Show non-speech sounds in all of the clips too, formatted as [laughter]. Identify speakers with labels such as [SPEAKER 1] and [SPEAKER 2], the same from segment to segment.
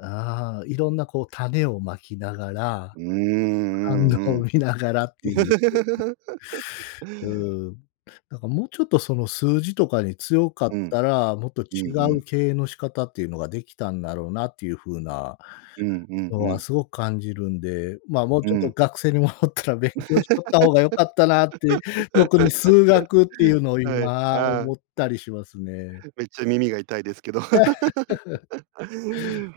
[SPEAKER 1] ああ、色んな、こう、種を蒔きながら、
[SPEAKER 2] うーん、
[SPEAKER 1] 反
[SPEAKER 2] うんう
[SPEAKER 1] 応を
[SPEAKER 2] ん。
[SPEAKER 1] 見ながらっていう [unintelligible]
[SPEAKER 2] [laughs]
[SPEAKER 1] うーん。だからもうちょっとその数字とかに強かっ
[SPEAKER 2] うん。
[SPEAKER 1] たら、もっと
[SPEAKER 2] う
[SPEAKER 1] 違
[SPEAKER 2] んう
[SPEAKER 1] う
[SPEAKER 2] ん。
[SPEAKER 1] 経営の仕方っていうのが出来たんだろうなっていう風な
[SPEAKER 2] うんうん
[SPEAKER 1] の
[SPEAKER 2] う
[SPEAKER 1] は
[SPEAKER 2] ん。
[SPEAKER 1] すごく感じるんで、まあ、もう
[SPEAKER 2] う
[SPEAKER 1] ちょっと
[SPEAKER 2] ん。
[SPEAKER 1] 学生に戻ったら勉強しとった方が良かったなって、特に数学っていう
[SPEAKER 2] [laughs]
[SPEAKER 1] のを
[SPEAKER 2] はい。
[SPEAKER 1] 今
[SPEAKER 2] あ
[SPEAKER 1] 思
[SPEAKER 2] あ。
[SPEAKER 1] ったりしますね。
[SPEAKER 2] めっちゃ耳が痛いですけど。
[SPEAKER 1] [laughs]
[SPEAKER 2] [laughs]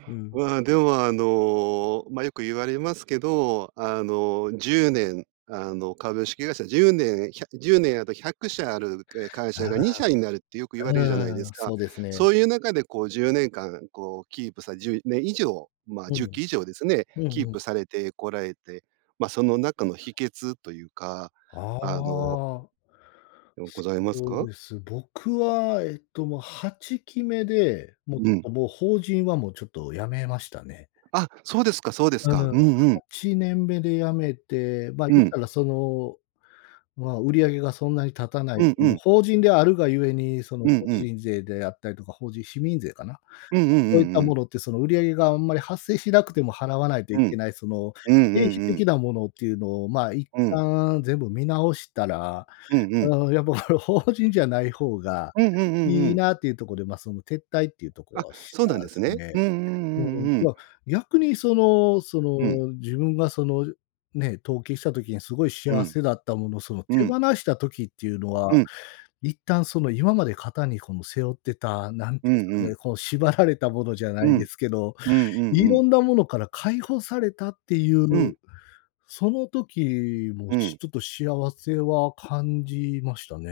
[SPEAKER 1] うん。
[SPEAKER 2] うーん、でも、あの、ま、よく言われますけど、あの、10年、あの、株式会社10年、ひゃ10年後、100社ある、え、会
[SPEAKER 1] あ
[SPEAKER 2] 社がに
[SPEAKER 1] あ。
[SPEAKER 2] しゃになるってよく言われるじゃないで
[SPEAKER 1] うー
[SPEAKER 2] す
[SPEAKER 1] ん、
[SPEAKER 2] か。
[SPEAKER 1] そうですね。
[SPEAKER 2] そういう中で、こう、10年間、こう、キープさ10年以上、まあ、
[SPEAKER 1] う
[SPEAKER 2] じゅっ
[SPEAKER 1] ん。
[SPEAKER 2] き以上ですね、
[SPEAKER 1] うん
[SPEAKER 2] キー
[SPEAKER 1] うん。
[SPEAKER 2] プされてこられて、ま、その中の秘訣というか、
[SPEAKER 1] あ
[SPEAKER 2] あの
[SPEAKER 1] あ。
[SPEAKER 2] うん、ございます
[SPEAKER 1] そう
[SPEAKER 2] か？
[SPEAKER 1] です、僕は、えっと、ま、8期目で、もうち
[SPEAKER 2] う
[SPEAKER 1] ょっ
[SPEAKER 2] ん。
[SPEAKER 1] と、もう法人は、もうちょっと辞めましたね。
[SPEAKER 2] あ、そうですかそうです
[SPEAKER 1] うーん。
[SPEAKER 2] か。
[SPEAKER 1] は
[SPEAKER 2] うんうん。
[SPEAKER 1] ちねんで辞めて、ま、
[SPEAKER 2] う
[SPEAKER 1] 言っ
[SPEAKER 2] ん。
[SPEAKER 1] たら、その、まあ、売り上げがそんなに立たな
[SPEAKER 2] う
[SPEAKER 1] い、
[SPEAKER 2] んう
[SPEAKER 1] もう
[SPEAKER 2] ん。
[SPEAKER 1] 法人であるがゆえに、その
[SPEAKER 2] うん
[SPEAKER 1] 法
[SPEAKER 2] うん。
[SPEAKER 1] 人税であったりとか、法人市民税かな。
[SPEAKER 2] うんうん
[SPEAKER 1] ま、そういっ
[SPEAKER 2] うん、う
[SPEAKER 1] た
[SPEAKER 2] う
[SPEAKER 1] も
[SPEAKER 2] ん。
[SPEAKER 1] のって、その売り上げがあんまり発生しなくても払わないと
[SPEAKER 2] う
[SPEAKER 1] いけ
[SPEAKER 2] ん。
[SPEAKER 1] ない、その
[SPEAKER 2] うんうん
[SPEAKER 1] 経費
[SPEAKER 2] う
[SPEAKER 1] 的
[SPEAKER 2] ん。
[SPEAKER 1] なものっていうのを、まあ一
[SPEAKER 2] うん。
[SPEAKER 1] 旦全部見直したら、
[SPEAKER 2] うんうん。
[SPEAKER 1] ああ、いやもうこれ、法人じゃない方が
[SPEAKER 2] うんうんうんう
[SPEAKER 1] いい
[SPEAKER 2] ん。
[SPEAKER 1] なっていうとこで、まあ、その、撤退っていうとこ
[SPEAKER 2] あ、
[SPEAKER 1] をし
[SPEAKER 2] そうなん
[SPEAKER 1] た
[SPEAKER 2] で
[SPEAKER 1] で
[SPEAKER 2] す
[SPEAKER 1] す
[SPEAKER 2] ね。
[SPEAKER 1] ね。
[SPEAKER 2] うんうんう
[SPEAKER 1] も
[SPEAKER 2] んうんう
[SPEAKER 1] う、
[SPEAKER 2] ん。
[SPEAKER 1] ま、逆にそのそ
[SPEAKER 2] うん。
[SPEAKER 1] の自分がそのね、登記した時にすごい
[SPEAKER 2] う
[SPEAKER 1] 幸
[SPEAKER 2] ん。
[SPEAKER 1] せだったもの、その
[SPEAKER 2] う
[SPEAKER 1] 手放
[SPEAKER 2] ん。
[SPEAKER 1] した時っていうのは、
[SPEAKER 2] うん。
[SPEAKER 1] 一旦その今まで肩にこの背負ってた、なん
[SPEAKER 2] う
[SPEAKER 1] ていうんですか
[SPEAKER 2] んうん。
[SPEAKER 1] ね、この縛られたものじゃな
[SPEAKER 2] う
[SPEAKER 1] いで
[SPEAKER 2] ん。
[SPEAKER 1] すけど、
[SPEAKER 2] うんうんう
[SPEAKER 1] 色
[SPEAKER 2] ん。
[SPEAKER 1] んなものから解放されたっていう、
[SPEAKER 2] うん。
[SPEAKER 1] その時も、
[SPEAKER 2] う
[SPEAKER 1] ち
[SPEAKER 2] ん。
[SPEAKER 1] ょっと幸せは感じましたね。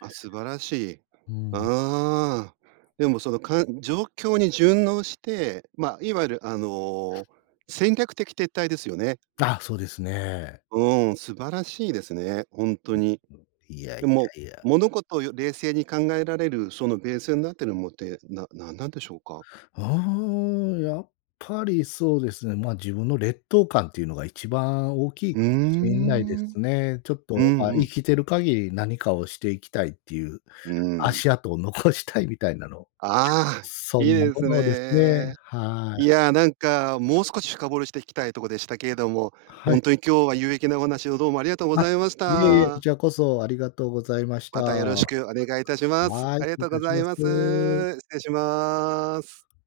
[SPEAKER 2] あ、素晴らしい。
[SPEAKER 1] うーん。
[SPEAKER 2] ああ。でも、そのかん状況に順応して、ま、いわゆる、あの、戦略的撤退ですよね。
[SPEAKER 1] あ、そうですね。
[SPEAKER 2] うーん、素晴らしいですね。ほんと
[SPEAKER 1] ん、
[SPEAKER 2] に。
[SPEAKER 1] [unintelligible] いやい
[SPEAKER 2] でも、
[SPEAKER 1] やいや。
[SPEAKER 2] 物事をよ冷静に考えられる、そのベースになっているものって、ななんなんでしょうか？
[SPEAKER 1] ああ、やっぱりそうですね、まあ、自分の劣等感っていうのが一番大きい
[SPEAKER 2] うー
[SPEAKER 1] かもしんないで
[SPEAKER 2] ん。
[SPEAKER 1] すね。ちょっ
[SPEAKER 2] う
[SPEAKER 1] と、まあ、
[SPEAKER 2] んう
[SPEAKER 1] 生
[SPEAKER 2] ん。
[SPEAKER 1] きてる限り何かをしていきたいっていう、
[SPEAKER 2] うーん。
[SPEAKER 1] 足跡を残したいみたいなの。
[SPEAKER 2] ああ、
[SPEAKER 1] そ
[SPEAKER 2] いい
[SPEAKER 1] んな
[SPEAKER 2] で
[SPEAKER 1] も
[SPEAKER 2] す
[SPEAKER 1] のですね、
[SPEAKER 2] ね。
[SPEAKER 1] は
[SPEAKER 2] い
[SPEAKER 1] い。
[SPEAKER 2] や、なんか、もう少し深掘りしていきたいとこでしたけれども、
[SPEAKER 1] は
[SPEAKER 2] ほ
[SPEAKER 1] い。
[SPEAKER 2] んとに今日は有益なお話をどうもありがとうご
[SPEAKER 1] あ、
[SPEAKER 2] ざいまし
[SPEAKER 1] いえいえ、こ
[SPEAKER 2] た。
[SPEAKER 1] ちらこそ、ありがとうございました。
[SPEAKER 2] またよろしく
[SPEAKER 1] は
[SPEAKER 2] お願いいたします。
[SPEAKER 1] い、
[SPEAKER 2] あり
[SPEAKER 1] 失
[SPEAKER 2] が
[SPEAKER 1] 礼い
[SPEAKER 2] とうご
[SPEAKER 1] たし
[SPEAKER 2] ざい
[SPEAKER 1] ま
[SPEAKER 2] ます。
[SPEAKER 1] す。
[SPEAKER 2] 失礼します。